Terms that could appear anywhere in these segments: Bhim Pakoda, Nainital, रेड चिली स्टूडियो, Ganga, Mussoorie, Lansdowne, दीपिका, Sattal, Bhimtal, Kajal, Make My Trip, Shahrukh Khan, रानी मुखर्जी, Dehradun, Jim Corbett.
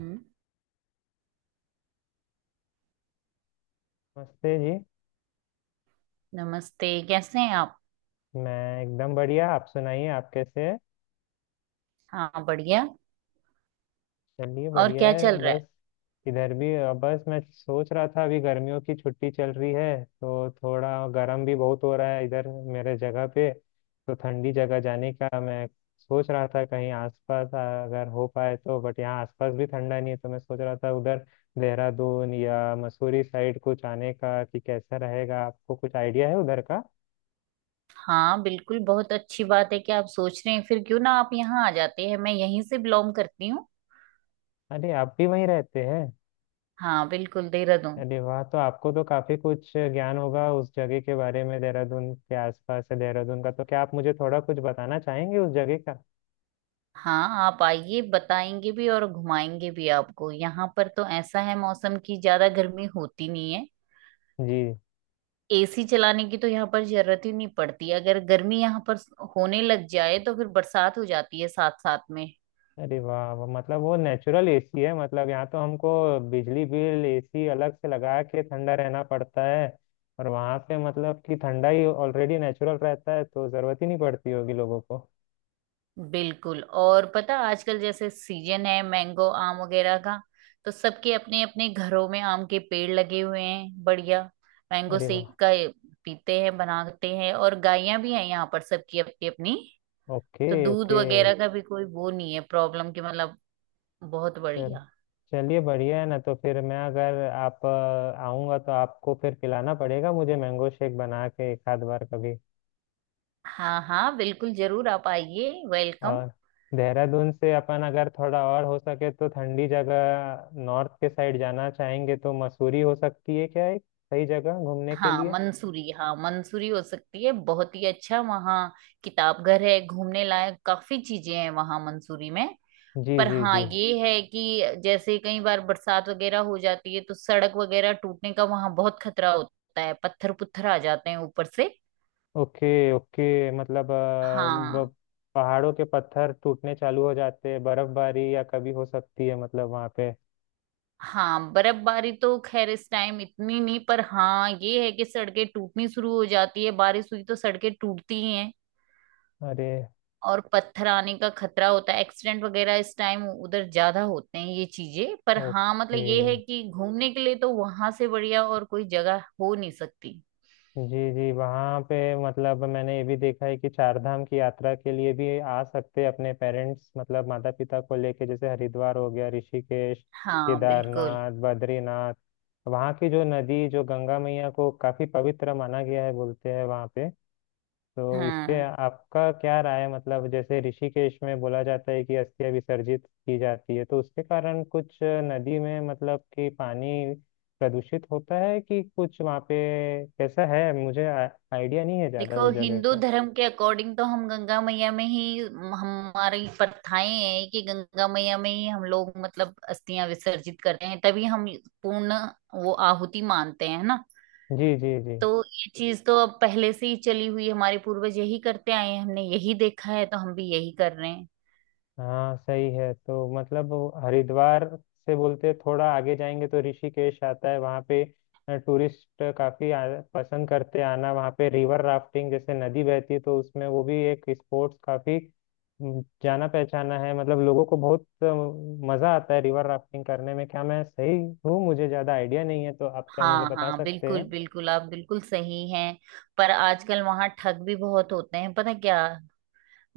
हम्म, नमस्ते जी। नमस्ते। कैसे हैं आप। मैं एकदम बढ़िया। आप सुनाइए, आप कैसे हैं? हाँ बढ़िया। चलिए और बढ़िया क्या है। चल रहा है। बस इधर भी बस मैं सोच रहा था अभी गर्मियों की छुट्टी चल रही है तो थोड़ा गर्म भी बहुत हो रहा है इधर मेरे जगह पे। तो ठंडी जगह जाने का मैं सोच रहा था कहीं आसपास, अगर हो पाए तो। बट यहाँ आसपास भी ठंडा नहीं है, तो मैं सोच रहा था उधर देहरादून या मसूरी साइड कुछ आने का, कि कैसा रहेगा? आपको कुछ आइडिया है उधर का? हाँ बिल्कुल, बहुत अच्छी बात है कि आप सोच रहे हैं। फिर क्यों ना आप यहाँ आ जाते हैं, मैं यहीं से बिलोंग करती हूँ। अरे, आप भी वहीं रहते हैं? हाँ बिल्कुल, देहरादून। अरे वाह, तो आपको तो काफी कुछ ज्ञान होगा उस जगह के बारे में। देहरादून के आसपास है देहरादून का, तो क्या आप मुझे थोड़ा कुछ बताना चाहेंगे उस जगह का? हाँ आप आइए, बताएंगे भी और घुमाएंगे भी आपको। यहाँ पर तो ऐसा है, मौसम की ज्यादा गर्मी होती नहीं है। जी। एसी चलाने की तो यहाँ पर जरूरत ही नहीं पड़ती। अगर गर्मी यहाँ पर होने लग जाए तो फिर बरसात हो जाती है साथ साथ में। अरे वाह, मतलब वो नेचुरल एसी है। मतलब यहाँ तो हमको बिजली बिल एसी अलग से लगा के ठंडा रहना पड़ता है, और वहाँ पे मतलब कि ठंडा ही ऑलरेडी नेचुरल रहता है तो जरूरत ही नहीं पड़ती होगी लोगों को। बिल्कुल। और पता, आजकल जैसे सीजन है मैंगो आम वगैरह का, तो सबके अपने अपने घरों में आम के पेड़ लगे हुए हैं। बढ़िया मैंगो अरे वाह। शेक का ये पीते हैं, बनाते हैं। और गायें भी हैं यहाँ पर सबकी अपनी अपनी, ओके तो दूध ओके। वगैरह का भी कोई वो नहीं है प्रॉब्लम की, मतलब बहुत चल, बढ़िया। चलिए बढ़िया है ना। तो फिर मैं, अगर आऊँगा तो आपको फिर पिलाना पड़ेगा मुझे मैंगो शेक बना के एक आध बार कभी। हाँ हाँ बिल्कुल, जरूर आप आइए, वेलकम। और देहरादून से अपन अगर थोड़ा और हो सके तो ठंडी जगह नॉर्थ के साइड जाना चाहेंगे तो मसूरी हो सकती है क्या एक सही जगह घूमने के हाँ लिए? मंसूरी, हाँ मंसूरी हो सकती है, बहुत ही अच्छा वहाँ किताब घर है, घूमने लायक काफी चीजें हैं वहाँ मंसूरी में। जी पर जी हाँ जी। ये है कि जैसे कई बार बरसात वगैरह हो जाती है तो सड़क वगैरह टूटने का वहां बहुत खतरा होता है, पत्थर पुत्थर आ जाते हैं ऊपर से। ओके ओके, मतलब हाँ। पहाड़ों के पत्थर टूटने चालू हो जाते हैं। बर्फबारी या कभी हो सकती है मतलब वहाँ पे? हाँ बर्फबारी तो खैर इस टाइम इतनी नहीं, पर हाँ ये है कि सड़कें टूटनी शुरू हो जाती है, बारिश हुई तो सड़कें टूटती ही हैं। अरे। और पत्थर आने का खतरा होता है, एक्सीडेंट वगैरह इस टाइम उधर ज्यादा होते हैं ये चीजें। पर हाँ मतलब ओके। ये है कि घूमने के लिए तो वहां से बढ़िया और कोई जगह हो नहीं सकती। जी जी। वहाँ पे मतलब मैंने ये भी देखा है कि चार धाम की यात्रा के लिए भी आ सकते हैं अपने पेरेंट्स, मतलब माता पिता को लेके, जैसे हरिद्वार हो गया, ऋषिकेश, हाँ बिल्कुल। केदारनाथ, बद्रीनाथ। वहाँ की जो नदी, जो गंगा मैया को काफी पवित्र माना गया है, बोलते हैं वहाँ पे। तो इस पे हाँ आपका क्या राय है, मतलब जैसे ऋषिकेश में बोला जाता है कि अस्थियां विसर्जित की जाती है तो उसके कारण कुछ नदी में मतलब कि पानी प्रदूषित होता है कि कुछ वहाँ पे कैसा है? आइडिया नहीं है ज़्यादा देखो, उस जगह हिंदू का। धर्म के अकॉर्डिंग तो हम गंगा मैया में ही, हमारी प्रथाएं हैं कि गंगा मैया में ही हम लोग मतलब अस्थियां विसर्जित करते हैं, तभी हम पूर्ण वो आहुति मानते हैं ना। जी जी जी। तो ये चीज तो अब पहले से ही चली हुई है, हमारे पूर्वज यही करते आए हैं, हमने यही देखा है तो हम भी यही कर रहे हैं। हाँ सही है। तो मतलब वो हरिद्वार से बोलते थोड़ा आगे जाएंगे तो ऋषिकेश आता है, वहाँ पे टूरिस्ट काफी पसंद करते हैं आना। वहाँ पे रिवर राफ्टिंग, जैसे नदी बहती है तो उसमें वो भी एक स्पोर्ट्स काफी जाना पहचाना है, मतलब लोगों को बहुत मजा आता है रिवर राफ्टिंग करने में। क्या मैं सही हूँ? मुझे ज्यादा आइडिया नहीं है, तो आप क्या मुझे हाँ बता हाँ सकते बिल्कुल, हैं? बिल्कुल आप बिल्कुल सही हैं। पर आजकल वहां ठग भी बहुत होते हैं, पता क्या।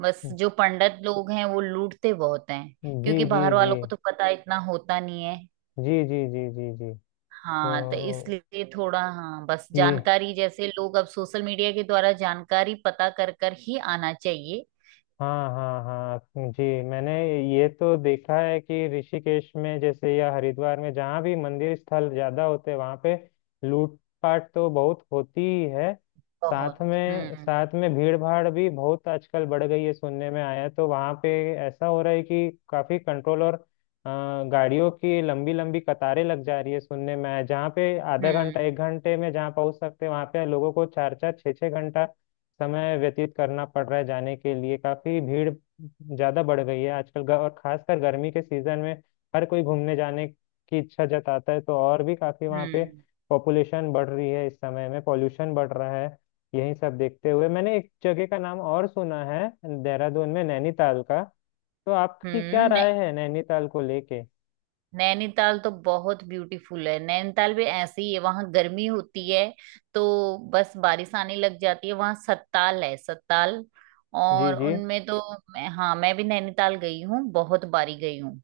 बस जो पंडित लोग हैं वो लूटते बहुत हैं, जी क्योंकि जी बाहर जी वालों को तो पता इतना होता नहीं है। जी जी जी जी जी। तो हाँ तो इसलिए थोड़ा, हाँ बस ये। जानकारी जैसे लोग अब सोशल मीडिया के द्वारा जानकारी पता कर कर ही आना चाहिए। हाँ हाँ हाँ। जी। मैंने ये तो देखा है कि ऋषिकेश में जैसे या हरिद्वार में जहाँ भी मंदिर स्थल ज्यादा होते हैं वहाँ पे लूटपाट तो बहुत होती ही है। बहुत। हम्म। साथ में भीड़ भाड़ भी बहुत आजकल बढ़ गई है सुनने में आया है। तो वहाँ पे ऐसा हो रहा है कि काफी कंट्रोल और अ, गाड़ियों की लंबी लंबी कतारें लग जा रही है, सुनने में आया जहाँ पे आधा घंटा हम्म। एक घंटे में जहाँ पहुंच सकते हैं वहाँ पे लोगों को 4-4 6-6 घंटा समय व्यतीत करना पड़ रहा है जाने के लिए। काफी भीड़ ज्यादा बढ़ गई है आजकल, और खासकर गर्मी के सीजन में हर कोई घूमने जाने की इच्छा जताता है तो और भी काफी वहाँ पे हम्म। पॉपुलेशन बढ़ रही है। इस समय में पॉल्यूशन बढ़ रहा है। यही सब देखते हुए मैंने एक जगह का नाम और सुना है, देहरादून में नैनीताल का। तो आपकी क्या हम्म। राय नहीं, है नैनीताल को लेके? नैनीताल तो बहुत ब्यूटीफुल है। नैनीताल भी ऐसे ही है, वहां गर्मी होती है तो बस बारिश आने लग जाती है। वहां सत्ताल है, सत्ताल। जी और जी। उनमें तो हाँ मैं भी नैनीताल गई हूँ, बहुत बारी गई हूँ।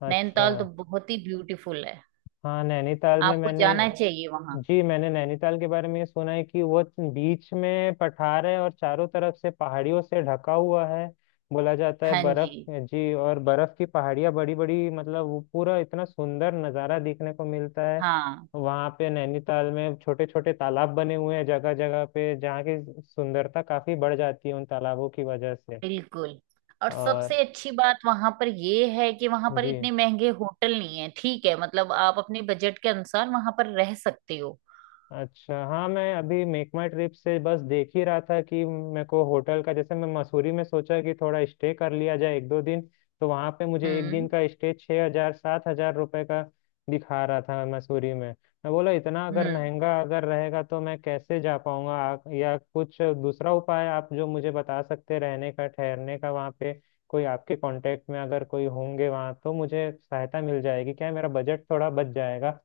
अच्छा। नैनीताल तो बहुत ही ब्यूटीफुल है, हाँ नैनीताल में आपको मैंने। जाना चाहिए वहां। जी मैंने नैनीताल के बारे में ये सुना है कि वो बीच में पठार है और चारों तरफ से पहाड़ियों से ढका हुआ है। बोला जाता है हाँ जी। बर्फ जी और बर्फ की पहाड़ियाँ बड़ी बड़ी, मतलब वो पूरा इतना सुंदर नज़ारा देखने को मिलता है हाँ वहाँ पे। नैनीताल में छोटे छोटे तालाब बने हुए हैं जगह जगह पे, जहाँ की सुंदरता काफी बढ़ जाती है उन तालाबों की वजह से। बिल्कुल। और और सबसे अच्छी बात वहां पर ये है कि वहां पर जी। इतने महंगे होटल नहीं है, ठीक है, मतलब आप अपने बजट के अनुसार वहां पर रह सकते हो। अच्छा, हाँ मैं अभी मेक माई ट्रिप से बस देख ही रहा था कि मेरे को होटल का, जैसे मैं मसूरी में सोचा कि थोड़ा स्टे कर लिया जाए 1-2 दिन, तो वहाँ पे मुझे 1 दिन हम्म। का स्टे 6,000-7,000 रुपये का दिखा रहा था मसूरी में। मैं बोला इतना अगर हम्म। महंगा अगर रहेगा तो मैं कैसे जा पाऊँगा? या कुछ दूसरा उपाय आप जो मुझे बता सकते हैं रहने का, ठहरने का वहाँ पे? कोई आपके कांटेक्ट में अगर कोई होंगे वहाँ, तो मुझे सहायता मिल जाएगी क्या? मेरा बजट थोड़ा बच जाएगा।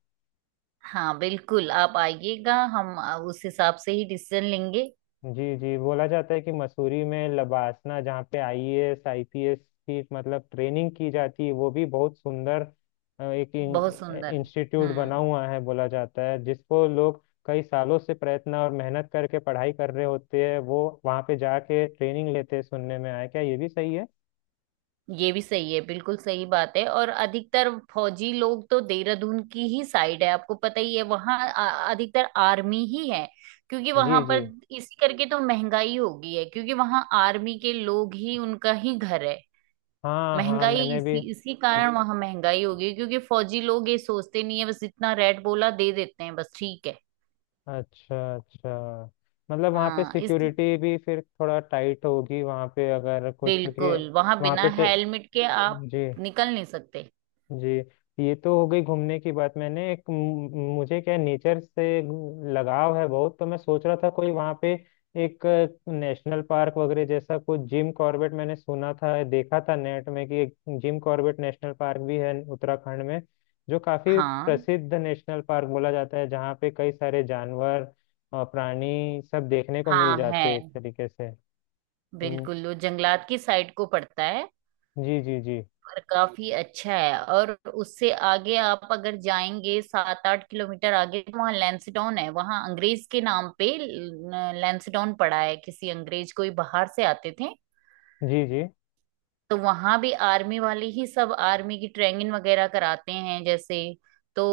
हाँ बिल्कुल आप आइएगा, हम उस हिसाब से ही डिसीजन लेंगे। जी जी। बोला जाता है कि मसूरी में लबासना जहाँ पे आईएएस आईपीएस की मतलब ट्रेनिंग की जाती है, वो भी बहुत सुंदर एक बहुत सुंदर। इंस्टीट्यूट बना हम्म, हुआ है, बोला जाता है जिसको लोग कई सालों से प्रयत्न और मेहनत करके पढ़ाई कर रहे होते हैं वो वहाँ पे जाके ट्रेनिंग लेते हैं, सुनने में आया। क्या ये भी सही है? ये भी सही है, बिल्कुल सही बात है। और अधिकतर फौजी लोग तो देहरादून की ही साइड है, आपको पता ही है वहाँ अधिकतर आर्मी ही है। क्योंकि वहां जी पर जी। इसी करके तो महंगाई हो गई है, क्योंकि वहां आर्मी के लोग ही, उनका ही घर है। हाँ हाँ महंगाई मैंने भी। इसी इसी कारण वहां महंगाई हो गई, क्योंकि फौजी लोग ये सोचते नहीं है, बस इतना रेट बोला दे देते हैं, बस ठीक है। अच्छा अच्छा। मतलब वहाँ पे हाँ इस सिक्योरिटी भी फिर थोड़ा टाइट होगी वहाँ पे अगर कुछ, क्योंकि बिल्कुल, वहां वहाँ बिना पे। हेलमेट के आप जी निकल नहीं सकते। जी। ये तो हो गई घूमने की बात। मैंने एक मुझे क्या नेचर से लगाव है बहुत, तो मैं सोच रहा था कोई वहाँ पे एक नेशनल पार्क वगैरह जैसा कुछ, जिम कॉर्बेट मैंने सुना था, देखा था नेट में कि एक जिम कॉर्बेट नेशनल पार्क भी है उत्तराखंड में जो काफी हाँ। प्रसिद्ध नेशनल पार्क बोला जाता है जहाँ पे कई सारे जानवर और प्राणी सब देखने को मिल हाँ है, जाते हैं एक तरीके से। तो बिल्कुल वो जंगलात की साइड को पड़ता है। जी जी जी और काफी अच्छा है। और उससे आगे आप अगर जाएंगे सात आठ किलोमीटर आगे तो वहाँ लैंसडाउन है। वहाँ अंग्रेज के नाम पे लैंसडाउन पड़ा है, किसी अंग्रेज, कोई बाहर से आते थे। जी जी। तो वहां भी आर्मी वाले ही, सब आर्मी की ट्रेनिंग वगैरह कराते हैं जैसे। तो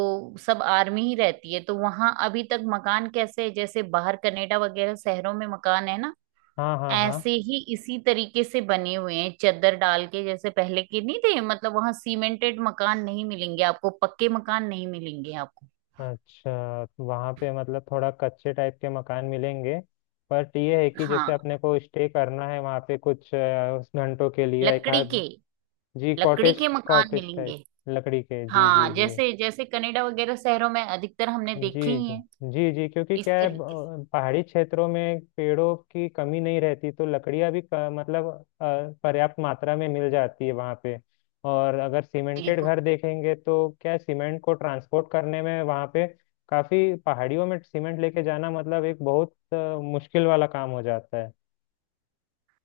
सब आर्मी ही रहती है। तो वहां अभी तक मकान कैसे है, जैसे बाहर कनाडा वगैरह शहरों में मकान है ना, हाँ हाँ हाँ। ऐसे ही इसी तरीके से बने हुए हैं, चद्दर डाल के, जैसे पहले के, नहीं थे मतलब वहां सीमेंटेड मकान नहीं मिलेंगे आपको, पक्के मकान नहीं मिलेंगे आपको। अच्छा, तो वहाँ पे मतलब थोड़ा कच्चे टाइप के मकान मिलेंगे। बट ये है कि जैसे हाँ अपने को स्टे करना है वहाँ पे कुछ घंटों के लिए एक लकड़ी के, आध। जी लकड़ी कॉटेज के मकान कॉटेज मिलेंगे। टाइप। लकड़ी के जी जी हाँ जी जैसे जैसे कनाडा वगैरह शहरों में अधिकतर हमने देखे जी ही हैं जी जी जी, क्योंकि इस क्या है तरीके से। पहाड़ी क्षेत्रों में पेड़ों की कमी नहीं रहती तो लकड़ियाँ भी मतलब अ, पर्याप्त मात्रा में मिल जाती है वहाँ पे। और अगर सीमेंटेड बिल्कुल। घर देखेंगे तो क्या है, सीमेंट को ट्रांसपोर्ट करने में वहाँ पे काफी पहाड़ियों में सीमेंट लेके जाना मतलब एक बहुत मुश्किल वाला काम हो जाता है,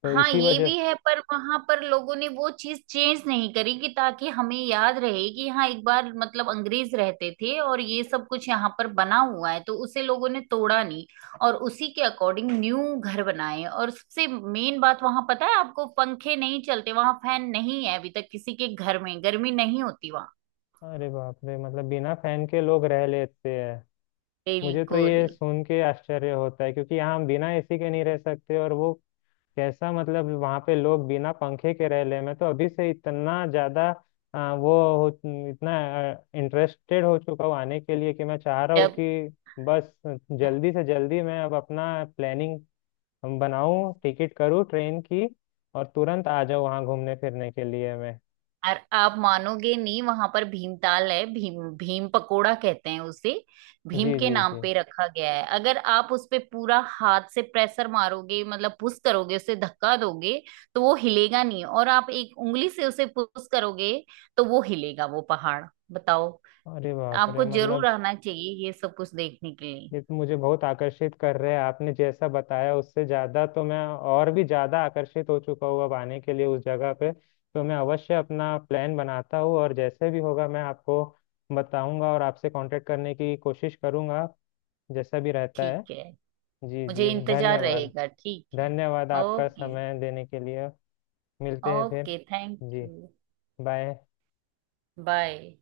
तो हाँ इसी ये वजह भी से। है, पर वहां पर लोगों ने वो चीज चेंज नहीं करी कि ताकि हमें याद रहे कि हाँ एक बार मतलब अंग्रेज रहते थे और ये सब कुछ यहाँ पर बना हुआ है, तो उसे लोगों ने तोड़ा नहीं। और उसी के अकॉर्डिंग न्यू घर बनाए। और सबसे मेन बात वहां, पता है आपको, पंखे नहीं चलते वहां, फैन नहीं है अभी तक किसी के घर में, गर्मी नहीं होती वहां। अरे बाप रे, मतलब बिना फैन के लोग रह लेते हैं? मुझे तो बिल्कुल। ये सुन के आश्चर्य होता है, क्योंकि यहाँ हम बिना एसी के नहीं रह सकते, और वो कैसा मतलब वहां पे लोग बिना पंखे के रह ले। मैं तो अभी से इतना ज्यादा आ, वो हो इतना इंटरेस्टेड हो चुका हूँ आने के लिए कि मैं चाह रहा हूँ जब कि बस जल्दी से जल्दी मैं अब अपना प्लानिंग बनाऊं, टिकट करूँ ट्रेन की, और तुरंत आ जाऊँ वहाँ घूमने फिरने के लिए मैं। और आप मानोगे नहीं, वहां पर भीमताल है, भीम भीम पकोड़ा कहते हैं उसे, भीम जी के जी नाम जी। पे रखा गया है। अगर आप उस पे पूरा हाथ से प्रेशर मारोगे, मतलब पुश करोगे, उसे धक्का दोगे तो वो हिलेगा नहीं। और आप एक उंगली से उसे पुश करोगे तो वो हिलेगा, वो पहाड़, बताओ। अरे बाप रे, आपको जरूर मतलब आना चाहिए ये सब कुछ देखने के लिए। ये तो मुझे बहुत आकर्षित कर रहे हैं। आपने जैसा बताया उससे ज़्यादा तो मैं और भी ज़्यादा आकर्षित हो चुका हूँ अब आने के लिए उस जगह पे। तो मैं अवश्य अपना प्लान बनाता हूँ और जैसे भी होगा मैं आपको बताऊंगा और आपसे कांटेक्ट करने की कोशिश करूंगा जैसा भी रहता है। ठीक है, जी मुझे जी। इंतजार धन्यवाद। रहेगा, ठीक है। धन्यवाद आपका ओके। समय देने के लिए। मिलते हैं फिर। ओके, थैंक जी। यू। बाय। बाय।